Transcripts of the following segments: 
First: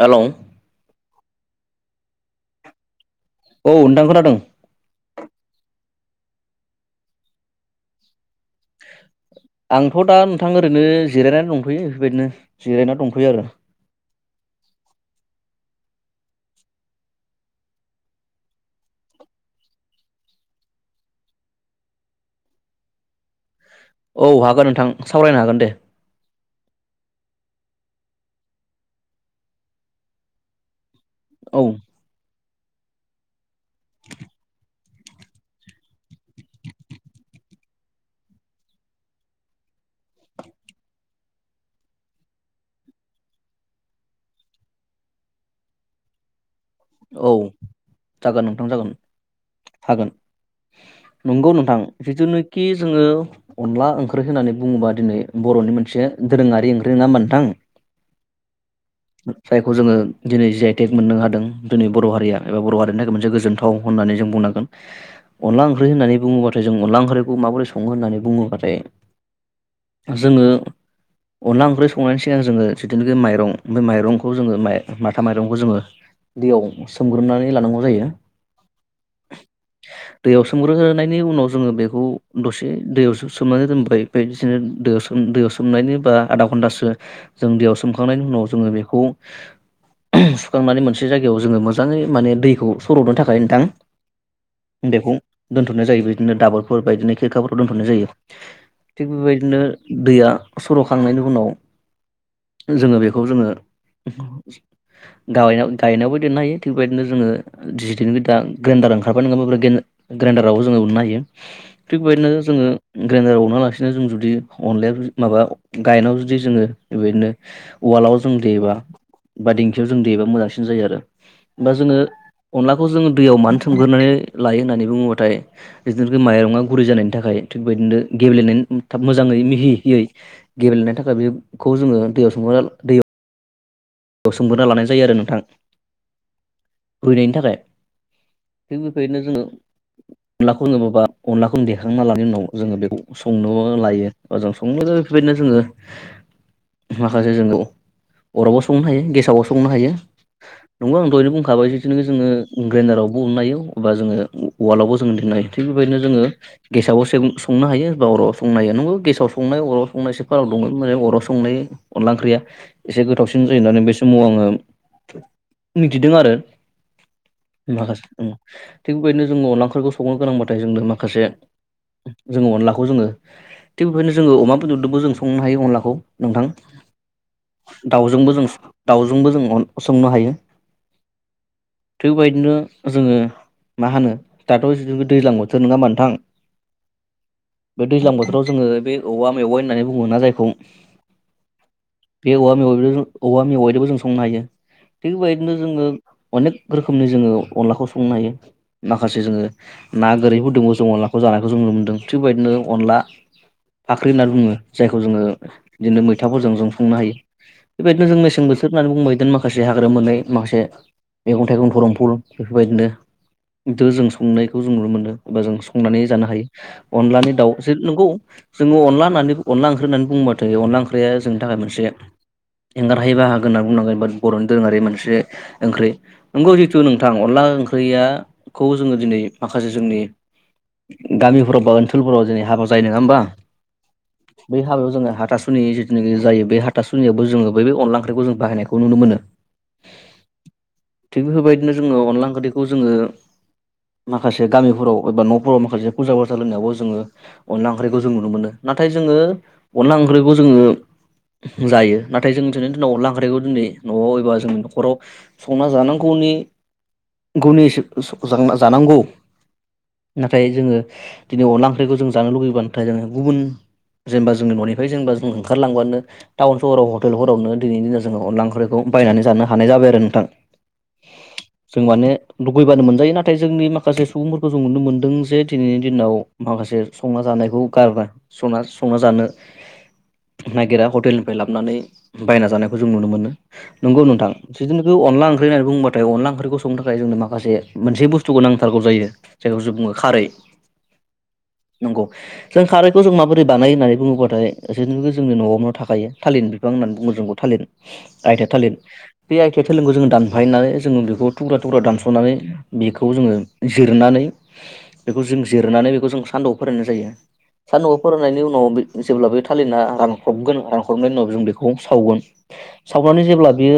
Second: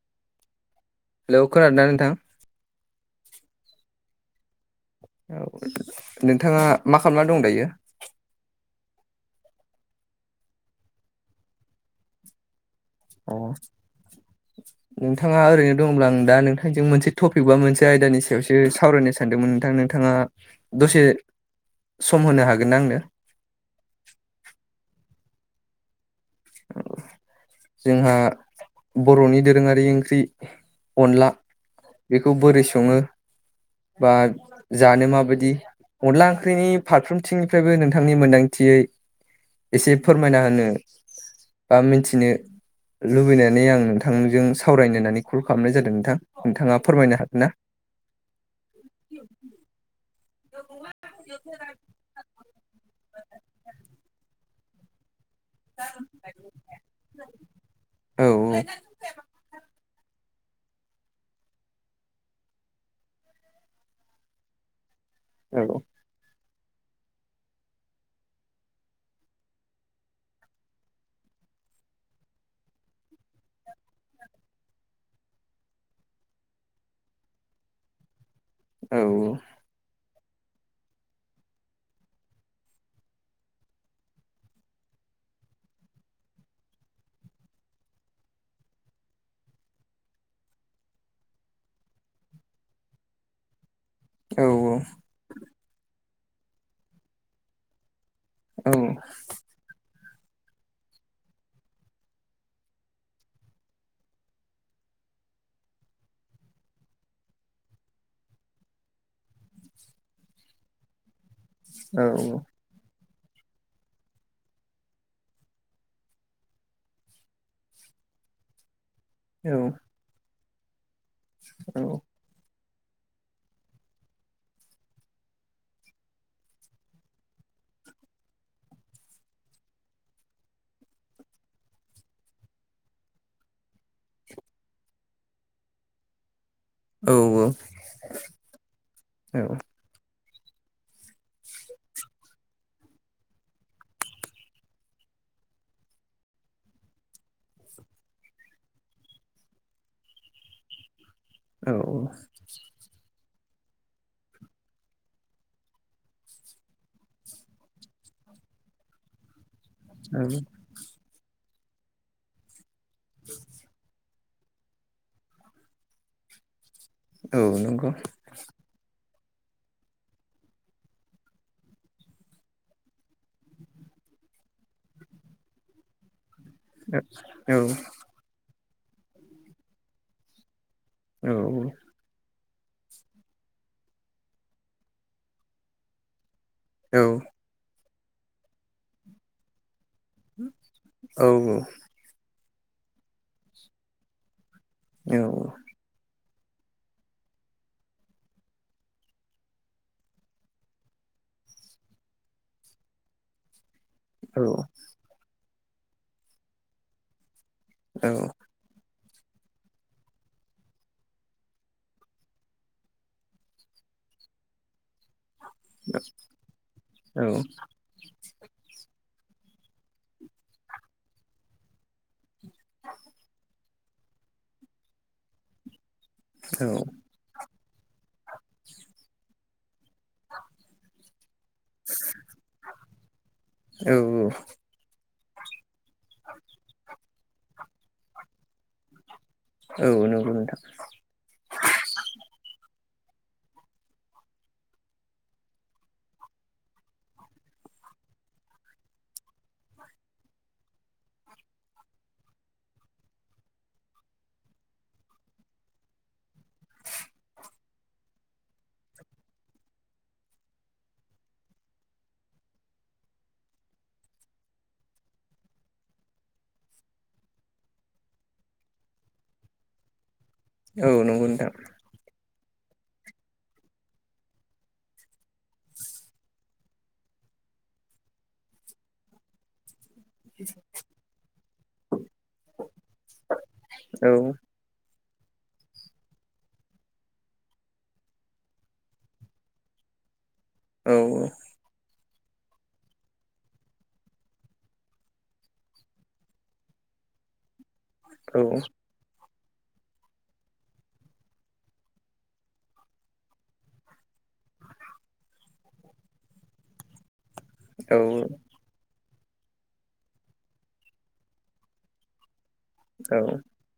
Hello. Hello खोनादोंना नोंथां? औ नोंथां खोनादों। नोंथाङा मा खालामना दं दायो? आंथ' दा नोंथां ओरैनो जिरायनानै दंथयो बेफोरबायदिनो जिरायनानै दंथयो आरो। [inaudible] नोंथाङा ओरैनो दङब्ला आं दा नोंथांजों मोनसे टपिक बा मोनसे आयदानि सायावसो सावरायनो सान दोंमोन नोंथां नोंथाङा दसे सम होनो हागोनना आंनो? औ हागोन नोंथां सावरायनो हागोन दे। जोंहा बर'नि दोरोङारि ओंख्रि अनला औ बेखौ बोरै सङो बा जानो माबायदि अनला ओंख्रिनि फारफ्रोमथिंनिफ्रायबो नोंथांनि मोन्दांथियै एसे फोरमायना होनो बा मिन्थिनो लुबैनानै आं नोंथांजों सावरायनो होननानै कल खालामनाय जादों नोंथां। नोंथाङा फोरमायनो औ हागोन ना? जागोन नोंथां जागोन हागोन नंगौ नोंथां जिथुनाखि जोङो अनला ओंख्रि होननानै बुङोबा दिनै बर'नि मोनसे दोरोङारि ओंख्रि नोङा ओनबा नोंथां। औ जायखौ जोङो दिनै जि आइ टेक मोननो हादों जोंनि बर' हारिया एबा बर' हारि मोनसे गोजोनथाव होननानै जों बुंनांगोन। औ अनला ओंख्रि होननानै बुङोबा जों अनला ओंख्रि खौ माबोरै सङो होननानै बुङोबाथाय जोङो अनला ओंख्रै संनायनि सिगां जोङो जिथुनोखि माइरं बे माइरंखौ जोङो माथा माइरंखौ जोङो दैयाव सोमग्रोमनानै लानांगौ जायो। औ दैयाव सोमग्रोनायनि उनाव जोङो बेखौ दसे दैयाव सोमनानै दोनबाय। बेदिनो दै सोम दैयाव सोमनायनि बा आधा घन्टासो जों दैयाव सोमखांनायनि उनाव जोङो बेखौ सुखांनानै मोनसे जायगायाव जोङो मोजाङै माने दैखौ सर'दनो थाखाय नोंथां औ बेखौ दोन्थ'नाय जायो बिदिनो दाबरफोर बादिनो खेरखाफोराव दोनथ'नाय जायो औ थिग बेबायदिनो दैया सर'खांनायनि उनाव जोङो बेखौ जोङो गावेनाव गायेनावबो दोननो हायो थिग बेबायदिनो जोङो जिखिनि दा ग्राइन्डार ओंखारबाय नङा होनब्ला ग्रेन्डार ग्रेइन्डार आवबो जोङो उननो हायो। औ थिग बेबादिनो जोङो ग्रेन्डाराव उना लासिनो जों जुदि अनलाया माबा गायेनाव जुदि जोङो बेबायदिनो उवालाव जों देयोबा बा दिंखियाव जों देयोबा मोजांसिन जायो आरो होमबा जोङो अनलाखौ जोङो दैयाव मानो थोमग्रोनानै लायो होननानै बुङोबाथाय बिदिनो माइरङा गुरै जानायनि थाखाय थिग बेबादिनो गेब्लेनाय थाब मोजाङै मिहिहियै गेब्लेनो थाखाय बेखौ जोङो दैयाव सोमना दैयाव बे सोमग्रोना लानाय जायो आरो नोंथां औ रुयनायनि थाखाय थिग बेफोरबायदिनो जोङो अनलाखौ अनलाखौनो देखांना लनि उनाव जोङो बेखौ संनो लायो बा जों संनो बेफोरबायदिनो जोङो माखासे जों अरावबो संनो हायो गेसावबो संनो हायो नंगो आं दहैनो बुंखाबाय बिदिनो जोङो ग्रेडारावबो उननो हायो बा जोङो वालावबो जोङो दोननो हायो थिग बेबायदिनो जोङो। गेसावबो संनो हायो बा अरावबो संनो हायो नंगो गेसाव संनाय अराव फंनैसो फाराग दंमोन माने अराव संनाय अनला ओंख्रिया एसे जायोब्लानो बे समाव आङो मिथिदों आरो माखासे थिग बेबायदिनो जोङो अनला ओंख्रिफोरखौ संनो गोनांबाथाय जोंनो माखासे जोङो अनलाखौ जोङो थिग बेबायदिनो जोङो अमा बेदरजोबो जों संनो हायो अनलाखौ नोंथां। ओ औ दाउजोंबो जों दाउजोंबो जों अन संनो हायो। औ औ थिगबायदिनो जोङो मा होनो दाथ' दैज्लां बोथोर नोङा ओमबा नोंथां। औ बे दैज्लां बोथोराव जोङो बे औवा मेवाइ होननानै बुङो ना जायखौ बे औवा मेवा औवा मेवाय जोंबो जों संनो हायो थिग औ बेबायदिनो जोङो अनेक रोखोमनि जोङो अनलाखौ संनो हायो माखासे जोङो ना गोरैफोर दोबो जों अनलाखौ जानायखौ जों नुनो मोनदों थिगबायदिनो अनला फाख्रि होननानै बुङो जायखौ जोङो बिदिनो मैथाफोरजों जों सुंनो हायो बेबायदिनो जों मेसें बोथोर होननानै बुंबाय बिदिनो माखासे हाग्रा मोननै माखासे मैगं थाइगं दरंफुल बेफोरबायदिनो द' जों संनायखौ जों नुनो मोन्दो एबा जों संनानै जानोबो हायो अनलानि दाउ नंगौ जोङो अनला होननानै अनला ओंख्रि होननानै बुंङोबाथाय अनला ओंख्रिया जोंनि थाखाय मोनसे एंगारहै बाहागोन होननानै बुंनांगोनबा बर'नि दोरोङारि मोनसे ओंख्रि नंगौ जिहथु नों गोथां अनला ओंख्रियाखौ जोङो दिनै माखासे जोंनि गामिफोराव बा ओनसोलफोराव जेनै हाबा जायो नङा होमबा बै हाबायाव जोङो हाथासुनि जिथुनाखि जायो बे हाथासुनियावबो जोङो बैअनलाओंख्रिखौ जों बाहायनायखौजों नुनोमोनो औ नंगौ नोंथां थिग बेफोरबायदिनो जोङो अनला ओंखिरिखौ जोङो माखासे गामिफोराव एबा न'फोराव माखासे फुजा फाजा होननायावबो जोङो अनला ओंख्रिखौ जों नुनो मोनो नाथाय जोङो अनला ओंख्रिखौ जोङो जायो नाथाय जों दिनैनि दिनाव अनलाओंख्रिखौ दिनै न'आव एबा जोंनि न'खराव संना जानांगौनि गनिसो [unintelligible] जानांगौ नाथाय जोङो दिनै अनला ओंख्रिखौ जों जानो लुुबैबा नाथाय जोङो गुबुन जेनेबा जोंनि न'निफ्राय जेनेबा जों ओंखारलांबानो टाउन सहराव हटेलफोरावनो दिनै दिनाव जोङ अनला ओंख्रिखौ बायनानै जानो हानाय जाबाय आरो नोंथां औ नंगौ नोंथां जों माने लुगैबानो मोनजायो नाथाय जोंनि माखासे सुबुंफोरखौ जों नुनो मोनदों जे दिनैनि दिनाव माखासे संना जानायखौ गारबांय संना जानो नागिरा हटेलनिफ्राय लाबोनानै बायना जानायखौ जों नुनो मोनो नंगौ नोंथां जुदिनो बे अनला ओंख्रि होननानै बुंबाथाय अनला ओंख्रिखौ संनो थाखाय जोंनो माखासे मोनसे बुस्थुखौ नांथारगौ जायो जायखौ जों बुङो खारै औ औ नंगौ जों खारैखौ जों माबोरै बानायो होननानै बुङोब्लाथाय जे जोंनि न'आवनो थाखायो। थालिन बिफां होननानै बुंङो जोंग आथेया थालिन बे आइथिया थालिरखौ जोङो दानफायनानै जोङो बेखौ थुग्रा थुग्रा दानस'नानै बेखौ जोङो जिरनानै बेखौ जों जिरनानै बेखौ जों सान्दआव फोराननाय जायो सानदुंआव फोरानायनि उनाव जेब्ला बे थालिरना रानख्रबगोन रानख्रबनायनि उनाव जों बेखौ सावगोन सावनानै जेब्ला बियो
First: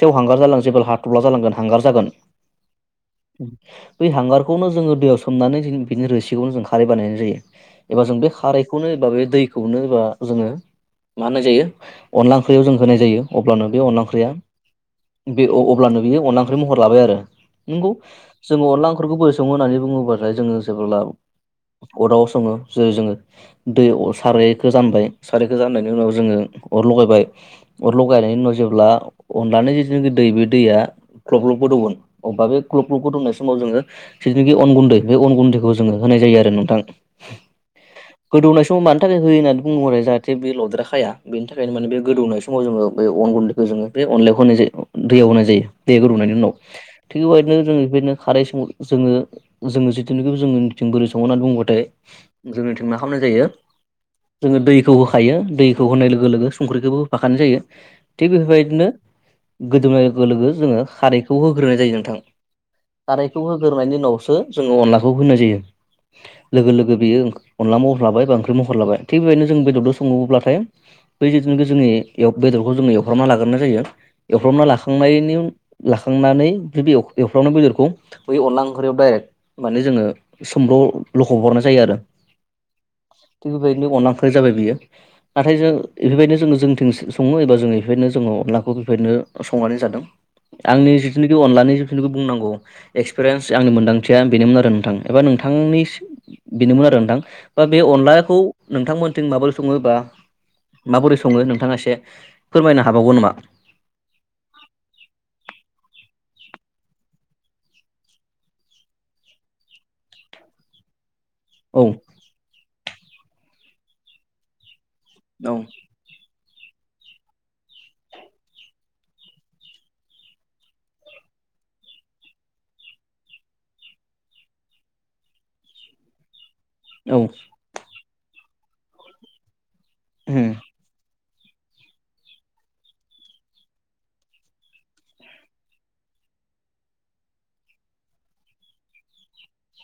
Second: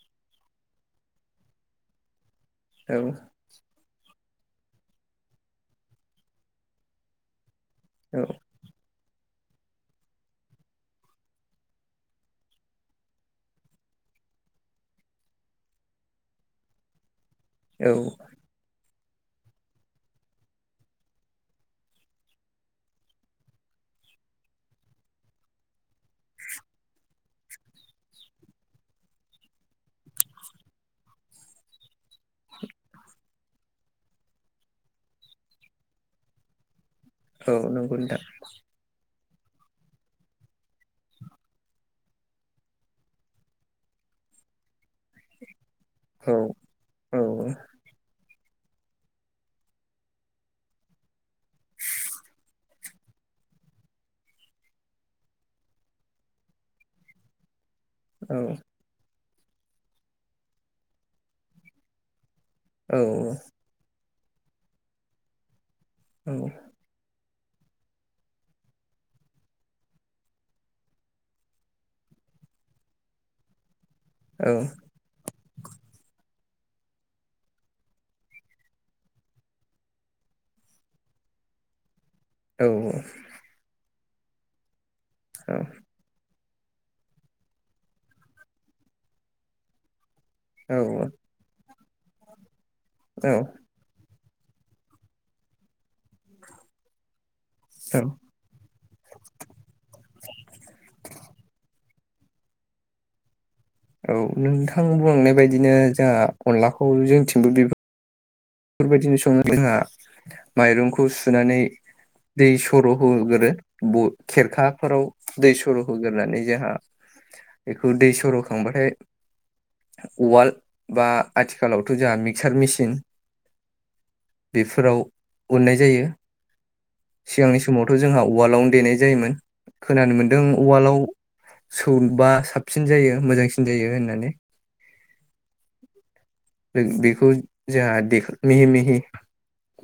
सेवहांगार जालांगोन जेब्ला हाथब्ला जालांगोन हांगार जागोन औ बै हांगारखौनो जोङो दैयाव सोमनानै बिनि रोसिखौनो जों खारै बानायनाय जायो एबा जों बे खारैखौनो एबा बे दैखौनो एबा जोङो मा होननाय जायो अनला ओंख्रियाव जों होनाय जायो अब्लानो बे अनला ओंख्रिया बे अब्लानो बियो अनला ओंख्रि महर लाबाय आरो नंगौ जोङो अनला ओंख्रिखौबो सङो होननानै बुङोब्लाथाय जोङो जेबोब्ला अरदाबाव सङो जेरै जोङो दै सारायखौ जानबाय सारायखौ जानाय बेनि उनाव जोङो अर लगायबाय अरल' गायनायनि उनाव जेब्ला अनलानि जेथुनाखि दै बे दैया गलब गलबगोदौव गोन अब्ला बे गलब गलबगो दौनाय समाव जोङो जिथुनाखि अन गुन्दै बे अन गुन्दैखौ जोङो होनाय जायो आरो नोंथां औ नंगौ नोंथां सम मानि थाखाय हो होननानै बुंहरो जाहाथे बे लद्रा खाया बेनि थाखायनो माने बे गोदौनाय समाव जोङो बे अन गुन्दैखौ जोङो बे अनलायाव होनाय जायो दैयाव होनाय जायो दै गोदौनायनि उनाव थिग बेबायदिनो जोङो बेबायदिनो खारै स जोङो जोङो जिथुनिखि जोनिथिं बोरै सङो होननानै बुंङोबाथाय जोंनिथिं मा खालामनाय जायो। जोङो दैखौ होखायो दै खौ होनाय लोगो लोगो संख्रिखौबो होफाखानाय जायो थिग बेफोरबायदिनो गोदौनाय लोगो लोगो जोङो खारैखौ होग्रोनाय जायो नोंथां खारैखौ होगोरनायनि उनावसो जोङो अनलाखौ होनाय जायो लोगो लोगो बेयो अनला महरलाबाय बा ओख्रि महरलाबाय थिग बेदिनो जों बेदरजों सङोब्लाथाय बै जिथनाखि जोंनि बेदरखौ जोङ एवफ्र्रामना लाग्रोनाय जायो एवफ्र्रबना लाखा खांनायनि लाखांनानै एवफ्र्रामनाय बेदरखौ बै अनला ओंख्रियाव दाइरेक्ट माने जोङो सोमल' लखब हरनाय जायो आरो। औ औ थिग बेबायदिनो अनला ओंख्रि जाबाय बियो नाथाय जों एफोरबायदिनो जोङो जोंथिं स-सङो एबा जों एफोरबायदिनो जोङो अनलाखौ बेबायदिनो संनानै जादों। आंनि जिखिनि अनलानि जिथुनिखि बुंनांगौ एक्सपिरियेन्स आंनि मोनदां थिया बेनोमोन आरो नोंथां एबा नोंथांनि सि बेनोमोन आरो नोंथां बा बे औ अनलाखौ नोंथांमोनथिं माबोरै सङो बा माबोरै सङो नोंथाङा एसे फोरमायनो हाबावगोन नामा? औ नोंथां बुंनाय बायदिनो जाहा अनलाखौ जोंथिंबो बे फोरबायदिनो सङो जोंहा माइरंखौ सुनानै औ दै सर' होगोरो ब' खेरखाफोराव औ दै सर' होगोरनानै जाहा बेखौ दै सर'खांबाथाय उवाल बा आथिखालावथ' जाहा मिक्सार मेसिन बेफोराव उननाय जायो औ सिगांनि स समावथ' जोंहा उवालावनो देनाय जायोमोन खोनानो मोन्दों उम उवालाव सौबा साबसिन जायो मोजांसिन जायो होननानै। रोग बेखौ जाहा देख मिहि मिहि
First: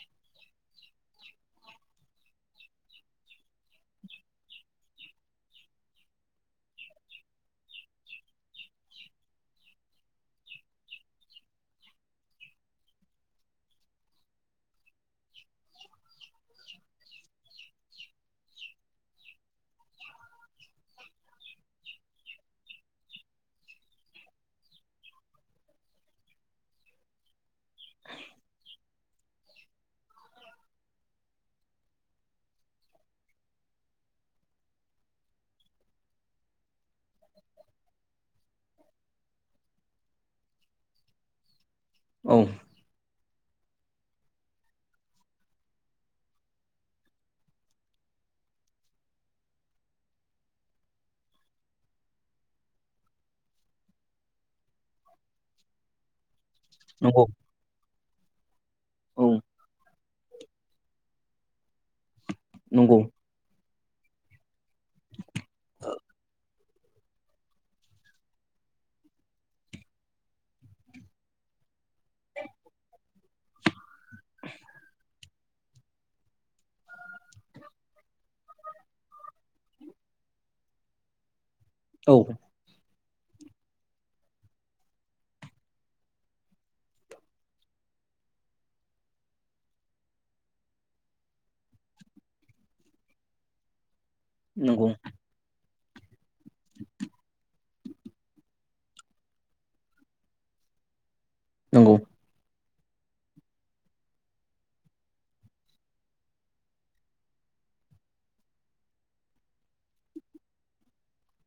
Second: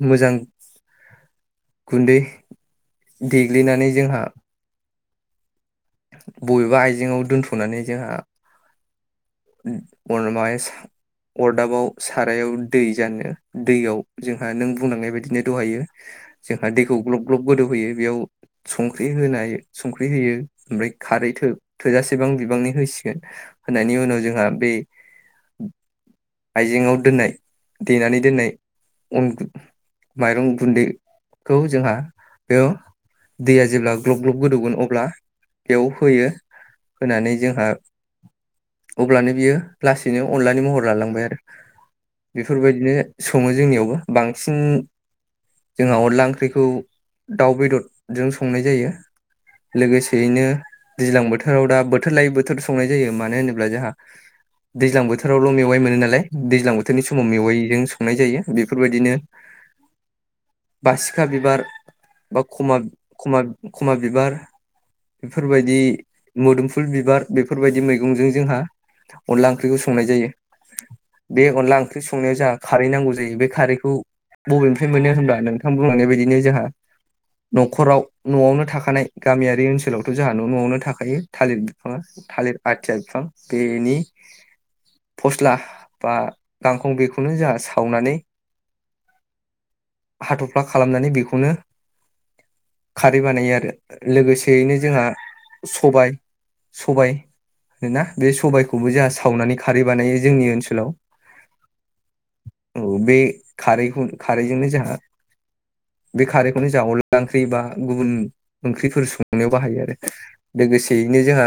मोजां गुन्दै देग्लिनानै जोंहा बबेबा आइजेंआव दोनथ'नानै जोंहा अर माय सा अरदाबाव सारायाव दै जानो दैयाव जोंहा नों बुंलांनाय बादिनो दहायो जोंहा दैखौ ग्लब ग्लब गोदौहोयो बेयाव संख्रि होनाय संख्रि होयो। ओमफ्राय खारै थो-थोजासेबां बिबांनि होसिगोन होनायनि उनाव जोंहा बे आइजेंआव दोननाय देनानै दोननाय अन गुन माइरं गुन्दै खौ जोंहा बेयाव दैया जेब्ला ग्लब ग्लब गोदौगोन अब्ला बेयाव होयो होनानै जोंहा अब्लानो बियो लासैनो अनलानि महर लालांबाय आरो औ बेफोरबायदिनो सङो जोंनियावबो बांसिन जोंहा अनला ओंख्रिखौ दाउ बेदरजों संनाय जायो लोगोसे बेदिनो दैज्लां बोथोराव दा बोथोर लायै बोथोर संनाय जायो मानो होनोब्ला जाहा दैज्लां बोथोरावल' मेवाइ मोनो नालाय, दैज्लां बोथोरनि समाव नंगौ मेवाइजों नाय जायो बेफोरबायदिनो औ बासिखा बिबार बा नंगौ खमा-खमा-खमाबिबार बेफोरबायदि मोदोमफुल बिबार बेफोरबायदि मैगंजों जोंहा अनला ओंख्रिखौ संनाय जायो। बे अनला ओंख्रि संनायाव जाहा खारै नांगौ जायो, बे खारैखौ बबेनिफ्राय मोनो होनोमब्ला नोंथां बुंलांनाय बायदिनो जोहा न'खराव न'आवनो थाखानाय गामियारि ओनसोलाव थ'जाहानो न'आवनो थाखायो थालिर बिफाङा औ थालिर आथिया बिफां बेनि फस्ला बा गांखं बेखौनो जाहा सावनानै हाथ'फ्ला खालामनानै बेखौनो खारै बानायो आरो। लोगोसेयैनो नंगौ जोंहा सबाय सबाय नोना बे सबायखौबो जाहा सावनानै खारै बानायो जोंनि ओनसोलाव। नंगौ औ बे खारैखौ खारैजोंनो जोंहा बे खारैखौनो जा अनला ओंख्रि बा गुबुन ओंख्रिफोर संनायाव बाहायो आरो। लोगोसेयैनो जोहा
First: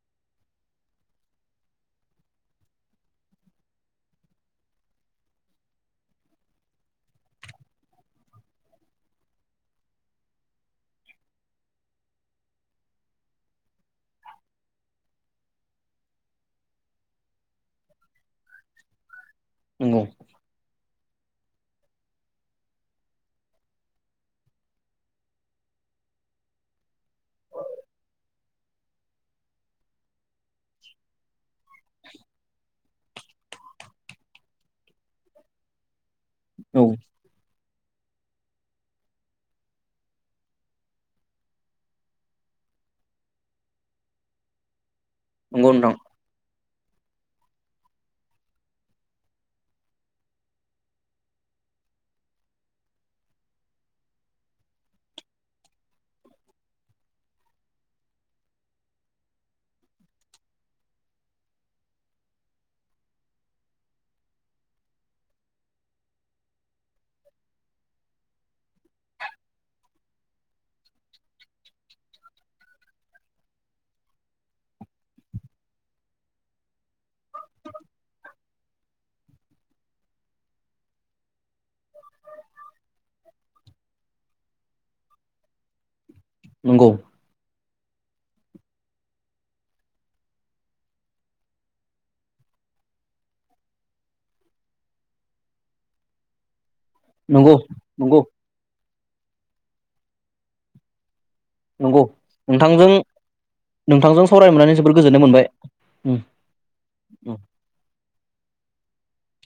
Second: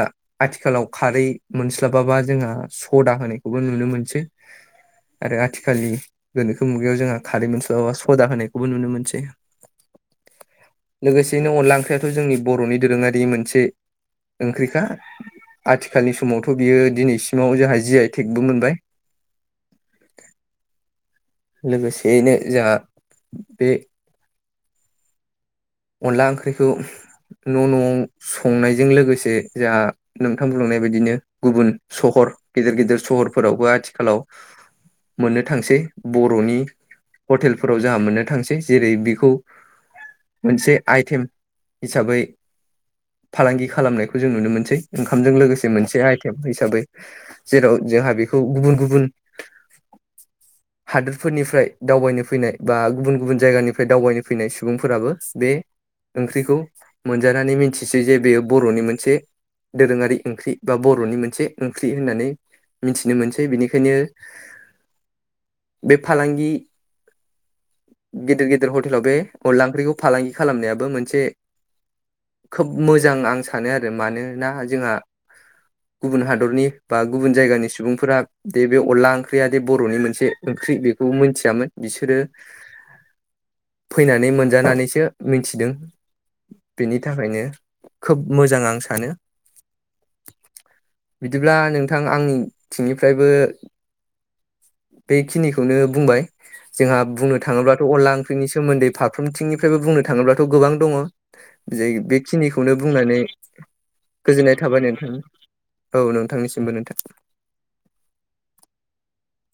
आथिखालाव खारै मोनस्लाबाबा जोंहा सदा होनायखौबो नुनो मोनसै। आरो आथिखालनि गोनोखो मुगायाव जोंहा खारै मोनस्लाबा बा सदा होनायखौबो नुनो मोनसै। लोगोसेनो अनला ओंख्रियाथ' जोंनि बर'नि दोरोङारिनि मोनसे ओंख्रिखा आथिखालनि समावथ' बियो दिनैसिमाव जोंहा जि आइ टेकबो मोनबाय। नोंगौ लोगोसेयैनो जोहा बे अनला ओंख्रिखौ न'- न'आव संनायजों लोगोसे जोंहा नोंथां बुंलांनाय बायदिनो गुबुन सहर गेदेर- गेदेर सहरफोरावबो आथिखालाव मोननो थांसै बर'नि औ हथेलफोराव जोंहा मोननो थांसै जेरै बिखौ मोनसे आइथेम हिसाबै फालांगि खालामनायखौ जों नुनो मोनसै। ओंखामजों लोगोसे नंगौ नोंथां मोनसे आइटेम हिसाबै जेराव जोंहा बेखौ गुबुन-गुबुन हादोरफोरनिफ्राय दावबायनो फैनाय बा गुबुन-गुबुन जायगानिफ्राय दावबायनो फैनाय सुबुंफोराबो बे ओंख्रिखौ मोनजानानै मिनथिसै जे बेयो बर'नि मोनसे दोरोङारि ओंख्रि बा बर'नि मोनसे ओंख्रि होननानै मिथिनो मोनसै बिनिखायनो बे फालांगि गिदिर-गिदिर हथेलाव बे अनला ओंख्रिखौ फालांगि खालामनायाबो मोनसे खोब मोजां आं सानो आरो मानोना जोंहा गुबुन हादरनि बा गुबुन जायगानि सुबुंफोरा दे बे अनला ओंख्रिया दे बर'नि मोनसे ओंख्रि बेखौ मोनथियामोन बिसोरो फैनानै मोनजानानै [unintelligible] मिनथिदों नंगौ बिनि थाखायनो खोब मोजां आं सानो बिदिब्ला नोंथां आंनि थिंनिफ्रायबो बेखिनिखौनो बुंबाय जोंहा बुंनो नंगौ थाङोब्लाथ' अनला नंगौ ओंख्रिनि सोमोन्दै फारफ्रोमथिंनिफ्रायबो बुंनो थाङोब्लाथ' गोबां दङ'। जे नंगौ बेखिनिखौनो नोंथांजों बुंनानै नोंथांजों सावराय गोजोननाय मोननानै थाबाय जोबोर नोंथां। गोजोननाय मोनबाय औ उम नोंथांनिसिमबो नोंथां उम